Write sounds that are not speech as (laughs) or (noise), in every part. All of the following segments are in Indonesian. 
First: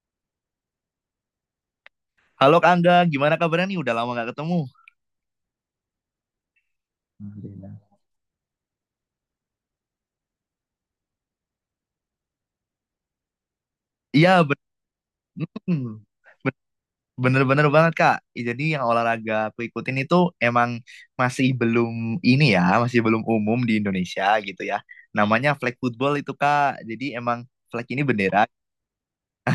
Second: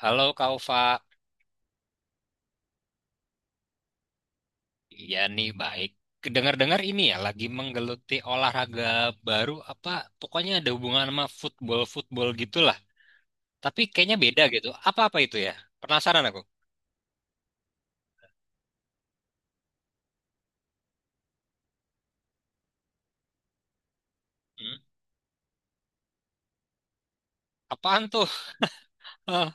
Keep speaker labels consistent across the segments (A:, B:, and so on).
A: Halo Kaufa,
B: Halo Kak Angga, gimana kabarnya nih? Udah lama nggak ketemu.
A: iya nih baik. Dengar-dengar ini ya lagi
B: Alhamdulillah.
A: menggeluti olahraga baru apa pokoknya ada hubungan sama football-football gitulah. Tapi kayaknya beda
B: Iya,
A: gitu. Apa-apa itu ya?
B: hmm,
A: Penasaran aku.
B: ben- bener-bener banget Kak. Jadi yang olahraga aku ikutin itu emang masih belum masih belum umum di Indonesia gitu
A: Hmm?
B: ya. Namanya flag football itu Kak. Jadi emang flag ini
A: Apaan tuh?
B: bendera.
A: Hah?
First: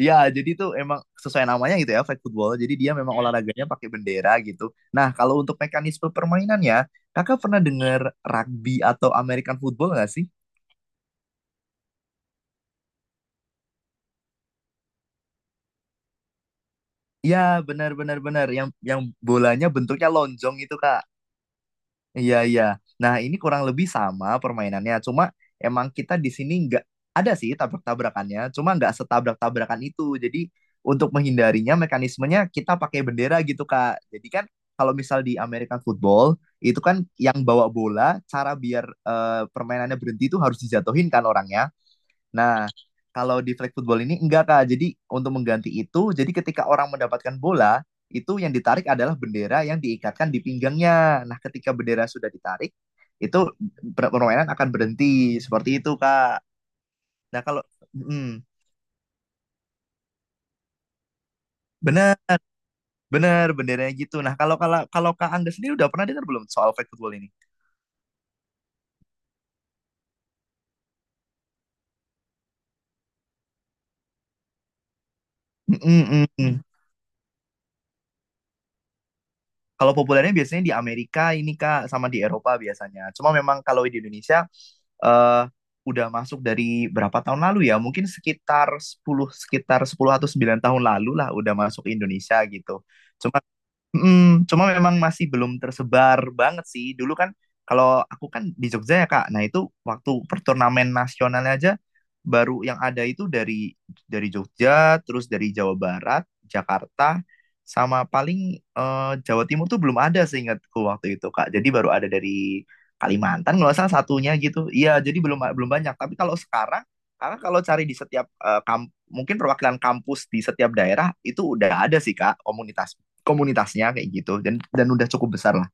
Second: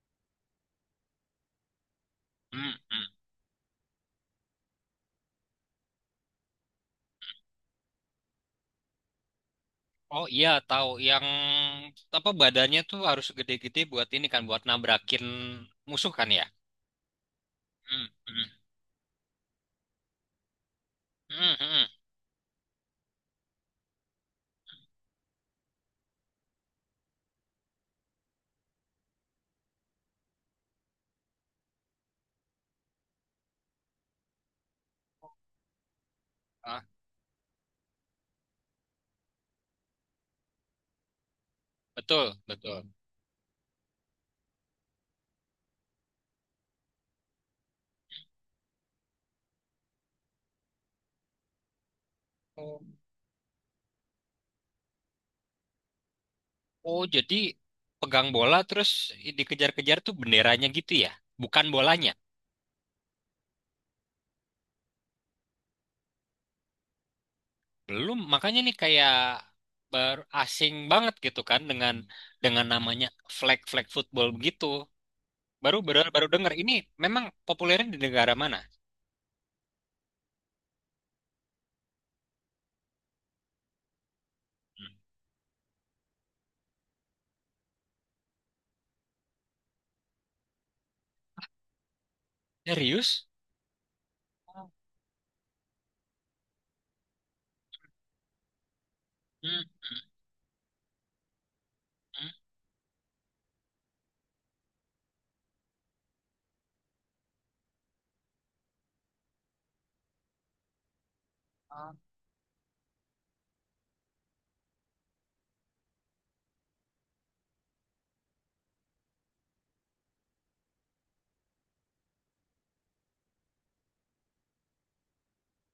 B: Iya, jadi itu emang sesuai namanya gitu ya, flag football.
A: Hmm,
B: Jadi dia
A: hmm.
B: memang olahraganya pakai bendera gitu. Nah, kalau untuk mekanisme permainannya, Kakak pernah dengar rugby atau American football nggak sih?
A: Oh iya tahu yang apa badannya tuh harus gede-gede buat ini kan buat nabrakin musuh kan ya?
B: Iya, benar
A: Hmm,
B: benar benar.
A: hmm.
B: Yang bolanya bentuknya lonjong itu, Kak.
A: Hmm, hmm.
B: Iya, iya. Nah, ini kurang lebih sama permainannya. Cuma emang kita di sini nggak ada sih tabrak-tabrakannya, cuma nggak setabrak-tabrakan itu. Jadi untuk menghindarinya mekanismenya kita pakai bendera gitu, Kak. Jadi kan kalau misal di American football itu
A: Ah,
B: kan yang bawa bola, cara biar permainannya berhenti itu harus dijatuhin kan orangnya.
A: betul,
B: Nah,
A: betul.
B: kalau di flag football ini enggak Kak. Jadi untuk mengganti itu, jadi ketika orang mendapatkan bola, itu yang ditarik adalah bendera yang diikatkan di pinggangnya. Nah, ketika bendera sudah ditarik, itu permainan akan berhenti. Seperti itu, Kak.
A: Oh, jadi
B: Nah, kalau mm,
A: pegang bola terus dikejar-kejar tuh benderanya gitu ya? Bukan bolanya.
B: benar, benar benderanya gitu. Nah, kalau kalau kalau Kak Angga sendiri udah pernah dengar belum soal flag football ini?
A: Belum, makanya nih kayak baru asing banget gitu kan dengan namanya flag flag football begitu.
B: Mm,
A: Baru baru baru
B: mm,
A: dengar
B: mm.
A: ini memang populernya di negara mana?
B: Kalau populernya biasanya di Amerika ini Kak, sama di Eropa biasanya. Cuma memang kalau di Indonesia
A: Hmm.
B: eh udah masuk dari berapa tahun lalu ya? Mungkin sekitar 10 atau 9 tahun lalu lah udah masuk Indonesia gitu.
A: Serius?
B: Cuma cuma memang masih belum tersebar banget sih. Dulu kan kalau aku kan di Jogja ya Kak. Nah
A: Hmm,
B: itu waktu
A: hmm,
B: perturnamen nasionalnya aja baru yang ada itu dari Jogja, terus dari Jawa Barat, Jakarta, sama paling Jawa Timur tuh belum ada seingatku waktu itu Kak. Jadi baru
A: hmm.
B: ada dari Kalimantan nggak salah satunya gitu. Iya jadi belum belum banyak. Tapi kalau sekarang karena kalau cari di setiap mungkin perwakilan kampus di setiap daerah itu udah ada sih Kak komunitasnya kayak gitu dan udah cukup besar lah.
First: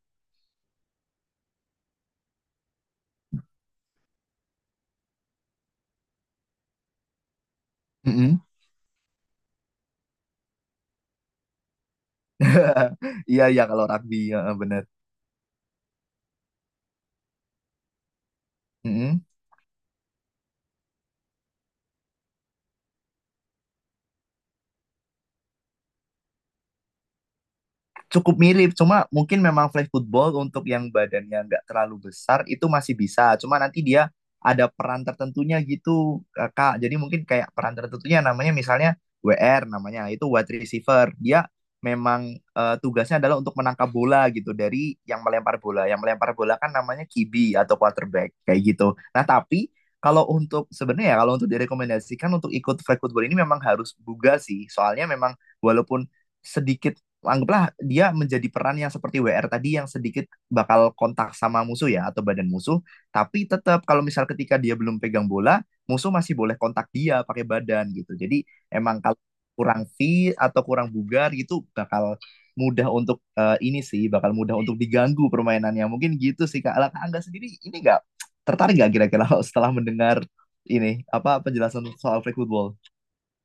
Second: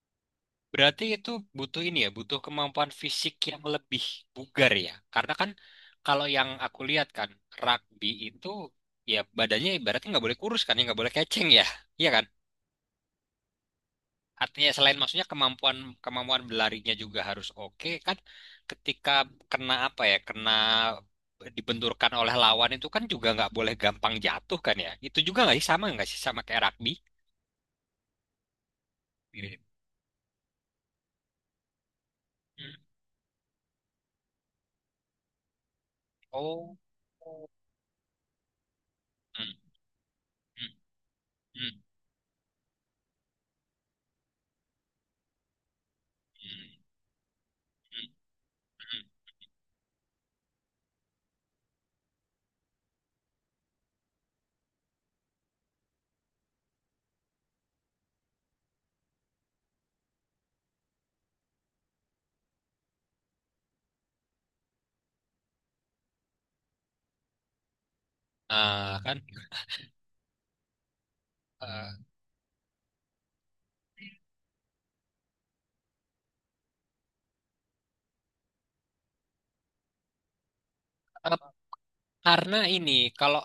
A: Berarti itu butuh ini ya, butuh kemampuan fisik yang lebih bugar ya. Karena kan kalau yang aku lihat kan rugby
B: Mm-mm.
A: itu ya badannya ibaratnya nggak boleh kurus kan, ya nggak boleh keceng ya, iya kan?
B: Iya mm-hmm. (laughs) iya ya, kalau rugby ya,
A: Artinya
B: benar.
A: selain maksudnya kemampuan kemampuan berlarinya juga harus oke kan. Ketika
B: Mm-mm.
A: kena apa ya, kena dibenturkan oleh lawan itu kan juga nggak boleh gampang jatuh kan ya. Itu juga nggak sih sama kayak rugby?
B: Cukup mirip, cuma mungkin
A: Mirip.
B: memang flag football untuk yang badannya nggak terlalu besar itu
A: Hmm.
B: masih bisa. Cuma nanti dia ada peran tertentunya gitu,
A: Oh.
B: Kak. Jadi mungkin kayak peran tertentunya namanya misalnya
A: Hmm.
B: WR namanya, itu wide
A: Hmm.
B: receiver. Dia
A: Hmm.
B: memang tugasnya adalah untuk menangkap bola gitu dari yang melempar bola. Yang melempar bola kan
A: Hmm.
B: namanya QB atau quarterback kayak gitu.
A: Hmm.
B: Nah, tapi kalau untuk sebenarnya ya kalau untuk direkomendasikan untuk ikut flag football ini memang harus buga sih. Soalnya memang walaupun sedikit anggaplah dia menjadi peran yang seperti WR tadi yang sedikit bakal kontak sama musuh ya atau badan musuh, tapi tetap kalau misal ketika dia belum pegang bola, musuh masih boleh kontak dia pakai badan gitu. Jadi
A: Nah,
B: emang
A: kan
B: kalau kurang fit atau kurang bugar gitu
A: eh,
B: bakal mudah untuk diganggu permainannya. Mungkin gitu sih Kak. Lah, Kak Angga sendiri ini nggak tertarik nggak kira-kira (laughs) setelah mendengar ini
A: eh,
B: apa penjelasan soal flag
A: karena
B: football?
A: ini kalau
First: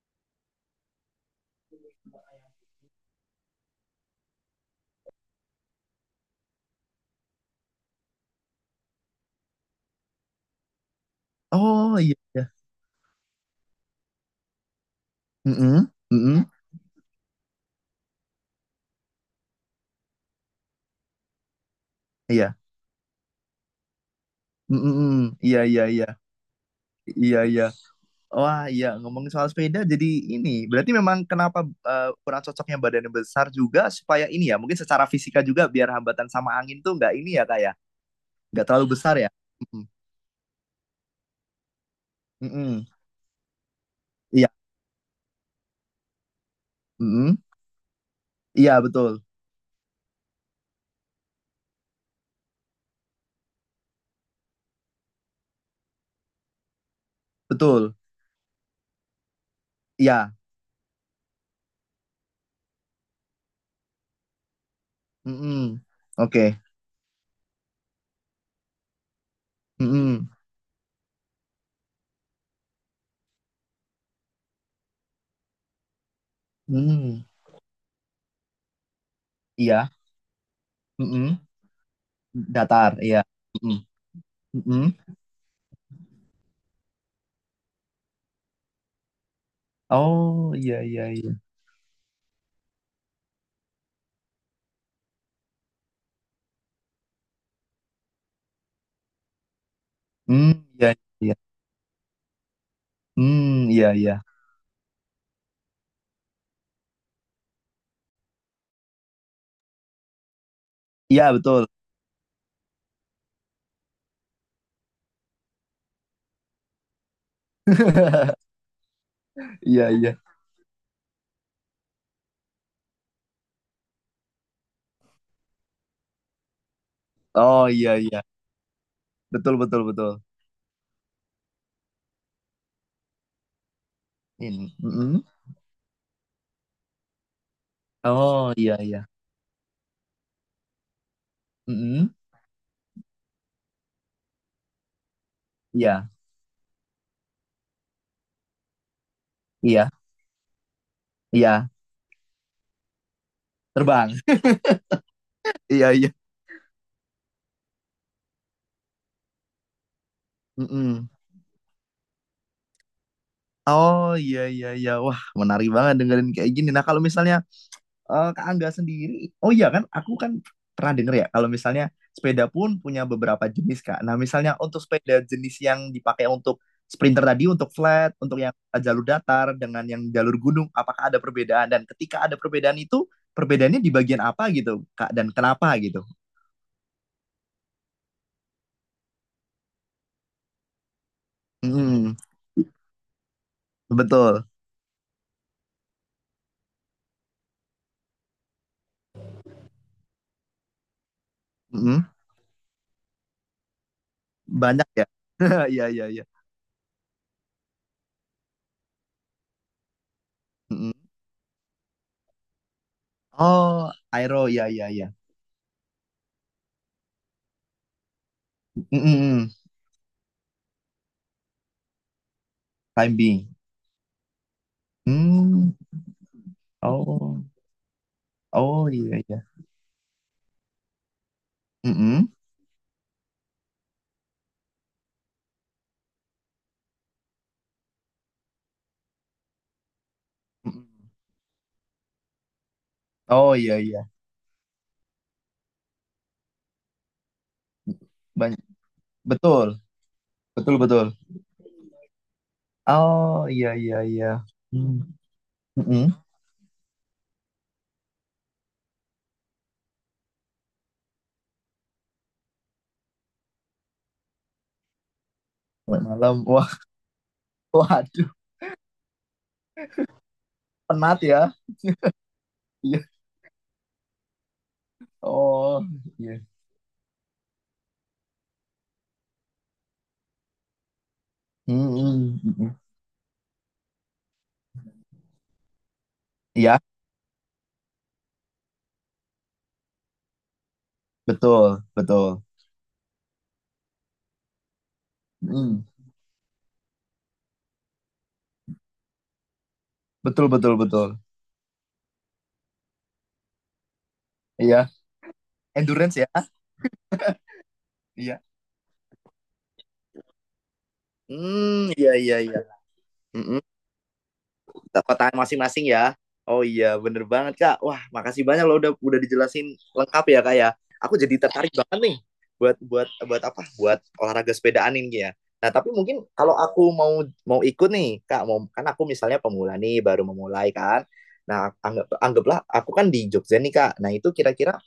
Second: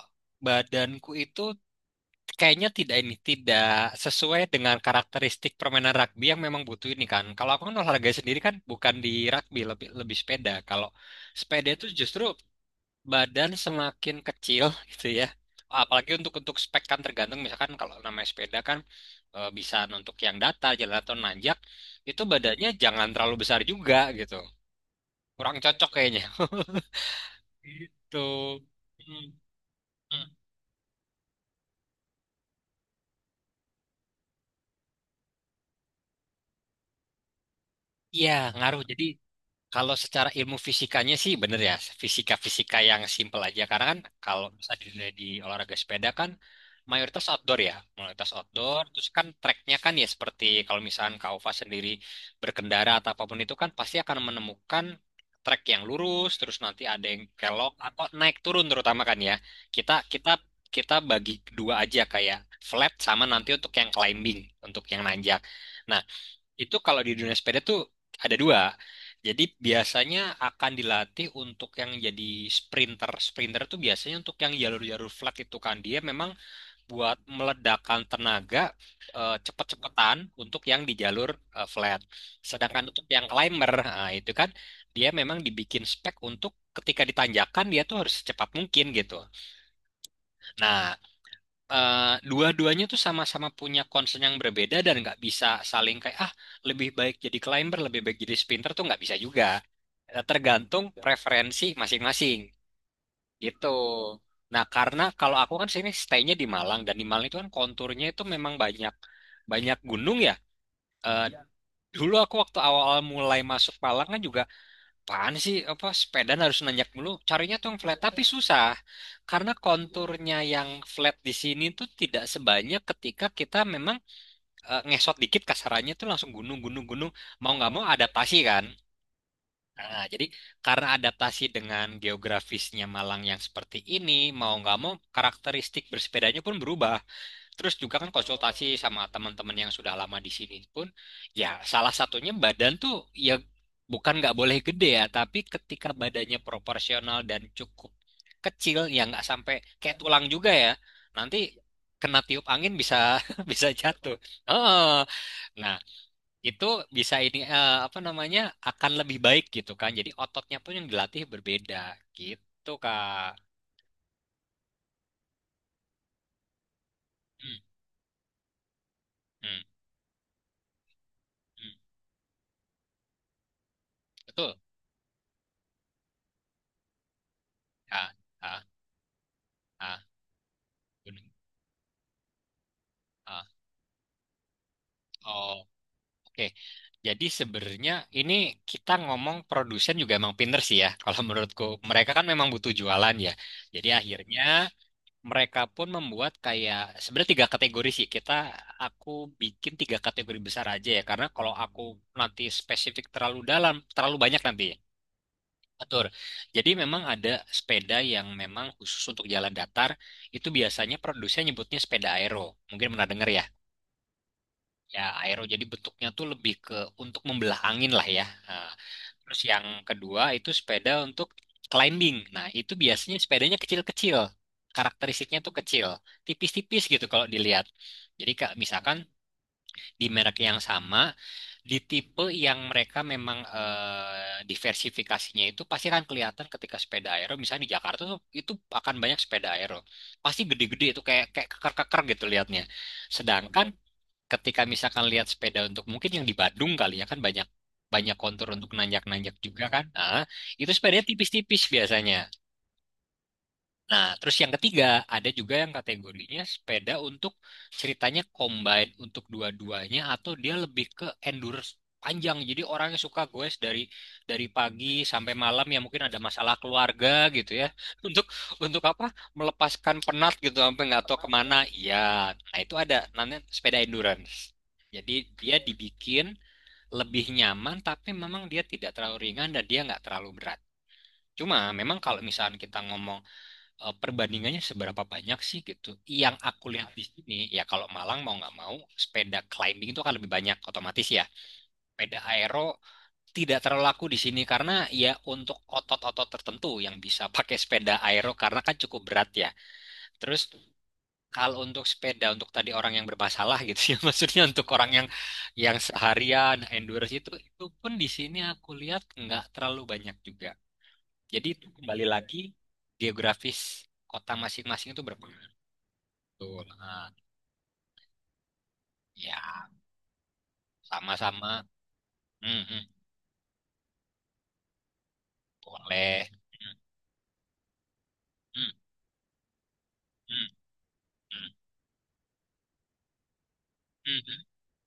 A: badanku itu kayaknya tidak ini tidak sesuai dengan karakteristik permainan rugby yang memang butuh ini kan. Kalau aku kan olahraga sendiri kan bukan di rugby, lebih lebih sepeda. Kalau sepeda itu
B: Oh iya,
A: justru
B: iya.
A: badan semakin kecil (laughs) gitu ya.
B: Mm-mm,
A: Apalagi untuk
B: mm-mm,
A: untuk spek kan tergantung misalkan kalau namanya sepeda kan bisa untuk yang datar jalan atau nanjak, itu
B: iya.
A: badannya jangan terlalu besar juga gitu.
B: Mhm, mhm.
A: Kurang
B: Iya iya
A: cocok
B: iya.
A: kayaknya. (laughs)
B: Iya iya.
A: Gitu.
B: Wah, iya
A: Hmm,
B: ngomongin soal sepeda jadi
A: hmm.
B: ini. Berarti memang kenapa kurang cocoknya badannya besar juga supaya ini ya, mungkin secara fisika juga biar hambatan sama angin tuh nggak ini ya Kak ya.
A: Iya,
B: Nggak
A: ngaruh.
B: terlalu
A: Jadi,
B: besar ya. Mhm.
A: kalau secara ilmu fisikanya sih bener ya, fisika-fisika
B: Mhm.
A: yang simple aja. Karena kan kalau
B: Iya.
A: misalnya di olahraga sepeda kan mayoritas
B: Mhm.
A: outdoor ya, mayoritas
B: Iya
A: outdoor. Terus
B: betul.
A: kan treknya kan ya seperti kalau misalkan Kak Ova sendiri berkendara atau apapun itu kan pasti akan menemukan trek yang lurus, terus nanti ada yang kelok
B: Betul.
A: atau naik turun terutama kan ya. Kita kita
B: Iya.
A: kita bagi dua aja kayak flat sama nanti untuk yang climbing, untuk yang nanjak.
B: Mhm.
A: Nah,
B: Oke.
A: itu kalau di dunia sepeda tuh ada dua. Jadi
B: Mhm.
A: biasanya akan dilatih untuk yang jadi sprinter. Sprinter tuh biasanya untuk yang jalur-jalur flat, itu kan dia memang buat
B: Mhm.
A: meledakkan tenaga,
B: Iya.
A: cepet-cepetan untuk yang di jalur
B: Mhm.
A: flat.
B: Datar,
A: Sedangkan untuk
B: iya.
A: yang climber,
B: Mhm.
A: nah, itu kan
B: Mhm.
A: dia memang dibikin spek untuk ketika ditanjakan dia tuh harus secepat mungkin gitu.
B: Oh, iya
A: Nah,
B: iya iya.
A: eh, dua-duanya tuh sama-sama punya concern yang berbeda dan nggak bisa saling kayak ah, lebih baik jadi climber, lebih baik jadi sprinter, tuh nggak bisa juga.
B: Hmm,
A: Tergantung
B: iya iya, iya.
A: preferensi masing-masing gitu.
B: Hmm, iya iya.
A: Nah, karena kalau aku kan sini stay-nya di Malang, dan di Malang itu kan konturnya itu memang banyak banyak gunung ya. Eh,
B: Iya betul.
A: Dulu aku waktu awal-awal mulai masuk Malang kan juga, apaan sih, apa sepeda harus nanjak dulu, carinya tuh yang flat tapi
B: (laughs)
A: susah, karena
B: Iya iya.
A: konturnya yang flat di sini tuh tidak sebanyak ketika kita memang ngesot dikit kasarannya tuh langsung gunung gunung gunung, mau
B: Oh
A: nggak mau
B: iya iya.
A: adaptasi kan.
B: Betul betul
A: Nah,
B: betul.
A: jadi karena adaptasi dengan geografisnya Malang yang seperti ini, mau
B: Ini.
A: nggak mau
B: Mm-mm.
A: karakteristik bersepedanya pun berubah. Terus juga kan
B: Oh iya
A: konsultasi
B: iya.
A: sama teman-teman yang sudah lama di sini pun, ya salah
B: Mm-mm.
A: satunya badan tuh ya bukan nggak boleh gede ya, tapi
B: Iya
A: ketika badannya proporsional dan cukup kecil, ya nggak sampai
B: iya
A: kayak tulang juga ya, nanti
B: iya.
A: kena tiup angin bisa (laughs) bisa
B: Terbang.
A: jatuh. Oh, nah
B: Iya iya.
A: itu bisa ini, apa namanya, akan lebih baik gitu kan. Jadi ototnya pun yang
B: Mm-mm.
A: dilatih berbeda gitu Kak.
B: Oh iya iya iya. Wah menarik banget dengerin kayak gini. Nah kalau misalnya
A: Hmm,
B: Kak Angga sendiri, oh
A: hmm,
B: iya kan, aku kan pernah denger ya, kalau
A: hmm.
B: misalnya sepeda pun punya beberapa jenis, Kak. Nah, misalnya
A: Betul.
B: untuk sepeda jenis yang dipakai untuk sprinter tadi, untuk
A: Ah,
B: flat, untuk yang
A: ah,
B: jalur datar, dengan yang
A: ah.
B: jalur gunung, apakah ada
A: Bener.
B: perbedaan? Dan ketika ada perbedaan itu,
A: Ah.
B: perbedaannya di bagian apa gitu, Kak? Dan
A: Oh,
B: kenapa gitu?
A: oke. Jadi sebenarnya ini kita ngomong produsen juga emang pinter sih ya. Kalau menurutku, mereka
B: Mm,
A: kan memang butuh jualan ya. Jadi akhirnya
B: betul.
A: mereka pun membuat kayak sebenarnya tiga kategori sih. Aku bikin tiga kategori besar aja ya. Karena kalau aku
B: Mm,
A: nanti spesifik terlalu dalam, terlalu banyak nanti, ya.
B: banyak ya. (laughs) Iya,
A: Atur.
B: iya, iya.
A: Jadi memang ada sepeda yang memang khusus untuk jalan datar. Itu
B: Mm.
A: biasanya produsen nyebutnya sepeda aero. Mungkin pernah dengar ya.
B: Oh, aero, iya, iya,
A: Ya,
B: iya.
A: aero jadi bentuknya tuh lebih ke untuk membelah angin lah ya. Nah,
B: Mm,
A: terus
B: mm, mm.
A: yang kedua itu sepeda untuk climbing. Nah, itu biasanya
B: Climbing.
A: sepedanya kecil-kecil. Karakteristiknya tuh
B: Hmm,
A: kecil, tipis-tipis gitu kalau
B: oh,
A: dilihat. Jadi Kak,
B: oh
A: misalkan
B: iya, iya.
A: di merek yang sama, di tipe yang mereka memang, diversifikasinya itu pasti akan kelihatan ketika sepeda aero. Misalnya di Jakarta tuh itu akan banyak sepeda aero. Pasti gede-gede itu
B: Mhm.
A: kayak kayak keker-keker gitu lihatnya.
B: Oh
A: Sedangkan
B: iya iya
A: ketika misalkan lihat sepeda untuk mungkin yang di Badung kali ya, kan banyak banyak kontur
B: banyak
A: untuk nanjak-nanjak juga
B: betul
A: kan. Nah, itu
B: betul
A: sepedanya
B: betul
A: tipis-tipis biasanya.
B: oh iya iya
A: Nah,
B: iya
A: terus yang ketiga
B: hmm.
A: ada juga yang
B: Mhm.
A: kategorinya sepeda untuk ceritanya combine untuk dua-duanya, atau dia lebih ke endurance panjang. Jadi orang yang suka goes dari pagi sampai malam ya
B: Sampai
A: mungkin ada
B: malam
A: masalah
B: wah
A: keluarga gitu ya.
B: (laughs)
A: (laughs) Untuk
B: waduh
A: untuk apa? Melepaskan penat gitu sampai nggak tahu
B: penat ya
A: kemana. Iya, nah itu ada
B: iya
A: namanya sepeda endurance. Jadi dia
B: oh
A: dibikin
B: iya
A: lebih nyaman, tapi memang dia tidak terlalu ringan dan dia nggak terlalu berat. Cuma memang kalau
B: Mhm,
A: misalnya kita
B: mhm,
A: ngomong, perbandingannya seberapa banyak sih gitu. Yang aku
B: iya
A: lihat di sini ya kalau Malang mau nggak mau sepeda climbing itu akan lebih banyak otomatis ya.
B: betul
A: Sepeda
B: betul
A: aero tidak terlalu laku di sini karena ya untuk
B: Mhm.
A: otot-otot tertentu yang bisa pakai sepeda aero, karena kan cukup berat ya.
B: Betul
A: Terus
B: betul betul
A: kalau untuk sepeda, untuk tadi orang yang bermasalah gitu ya, (laughs) maksudnya untuk
B: iya
A: orang yang
B: endurance ya
A: seharian endurance, itu pun di sini
B: iya
A: aku lihat nggak terlalu banyak juga. Jadi itu
B: hmm
A: kembali
B: iya iya
A: lagi
B: iya Mhm.
A: geografis kota masing-masing itu
B: Kota
A: berpengaruh.
B: masing-masing ya. Oh
A: Betul.
B: iya,
A: Ah,
B: bener banget Kak. Wah, makasih banyak loh udah
A: ya,
B: dijelasin lengkap ya Kak ya. Aku jadi
A: sama-sama.
B: tertarik banget nih
A: Hmm,
B: buat
A: hmm,
B: buat buat apa? Buat olahraga sepedaan ini ya. Nah, tapi mungkin
A: boleh.
B: kalau
A: Hmm,
B: aku mau mau ikut nih, Kak, mau
A: hmm,
B: kan aku misalnya pemula nih baru
A: hmm,
B: memulai kan.
A: hmm,
B: Nah, anggaplah aku kan di Jogja nih, Kak. Nah,
A: hmm,
B: itu
A: hmm,
B: kira-kira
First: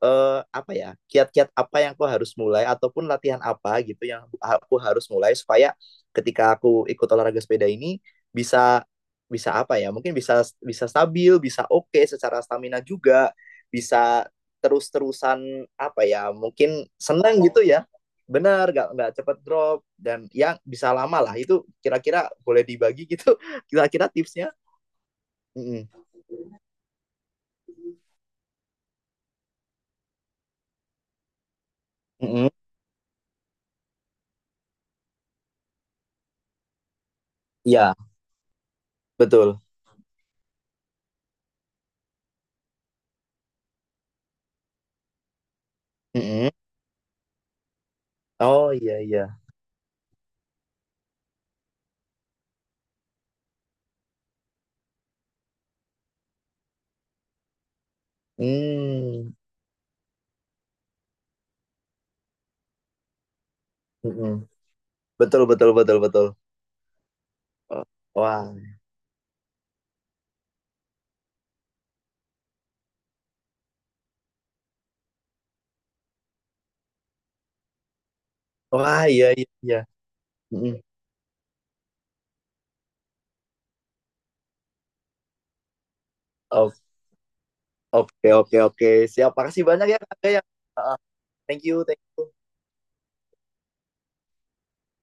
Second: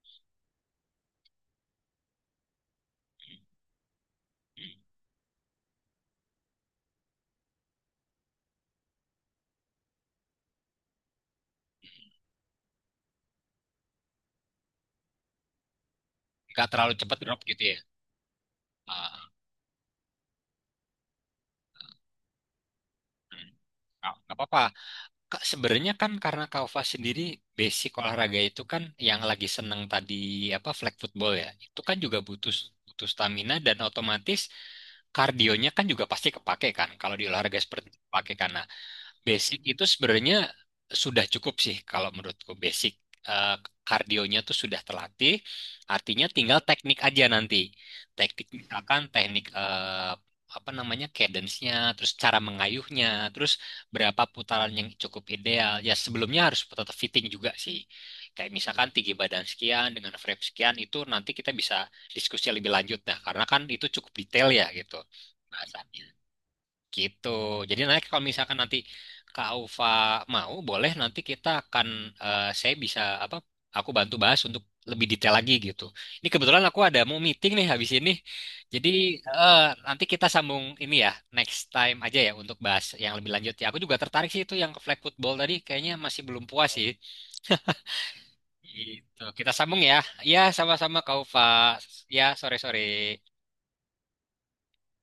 B: eh, apa ya kiat-kiat apa yang aku harus mulai ataupun latihan apa gitu yang aku
A: hmm.
B: harus mulai supaya ketika aku ikut olahraga sepeda ini bisa bisa apa ya mungkin bisa bisa stabil bisa oke secara stamina juga bisa terus-terusan apa ya
A: Nggak
B: mungkin
A: terlalu cepat drop
B: senang
A: gitu
B: gitu
A: ya.
B: ya benar nggak
A: Ah,
B: cepet drop dan yang bisa lama lah itu kira-kira boleh dibagi gitu
A: hmm.
B: (laughs) kira-kira
A: Ah, nggak
B: tipsnya.
A: apa-apa. Kak,
B: Mm-mm.
A: sebenarnya kan karena Kaufa sendiri basic olahraga itu kan yang lagi seneng tadi apa flag football ya. Itu kan juga
B: Mm-mm.
A: butuh butuh stamina dan otomatis kardionya kan juga pasti kepake kan, kalau di olahraga seperti
B: Iya,
A: itu kepake kan. Basic
B: betul.
A: itu sebenarnya sudah cukup sih, kalau menurutku basic, eh, kardionya tuh sudah terlatih, artinya
B: Mm-mm.
A: tinggal teknik aja nanti. Teknik
B: Oh iya
A: misalkan
B: iya.
A: teknik, apa namanya, cadence-nya, terus cara mengayuhnya, terus berapa putaran yang cukup ideal. Ya sebelumnya harus tetap fitting juga sih. Kayak misalkan tinggi
B: Hmm.
A: badan sekian dengan frame sekian itu nanti kita bisa diskusi lebih lanjut dah. Karena kan itu cukup
B: Mhm.
A: detail ya gitu.
B: Betul betul betul
A: Bahasannya.
B: betul.
A: Gitu. Jadi
B: Oh,
A: nanti kalau
B: wah,
A: misalkan nanti Kak Ufa mau, boleh nanti kita akan, saya bisa apa? Aku bantu bahas untuk lebih detail lagi gitu. Ini kebetulan aku ada mau meeting nih habis ini. Jadi,
B: wah iya iya
A: eh,
B: iya.
A: nanti kita sambung
B: Mhm.
A: ini ya, next time aja ya untuk bahas yang lebih lanjut ya. Aku juga tertarik sih itu yang ke flag football tadi, kayaknya masih belum puas
B: O
A: sih.
B: oke oke oke.
A: Gitu.
B: Siap,
A: Kita
B: makasih
A: sambung
B: banyak
A: ya.
B: ya Kak,
A: Ya,
B: ya. Heeh,
A: sama-sama Kak Ufa.
B: thank you, thank
A: Ya,
B: you.
A: sore-sore.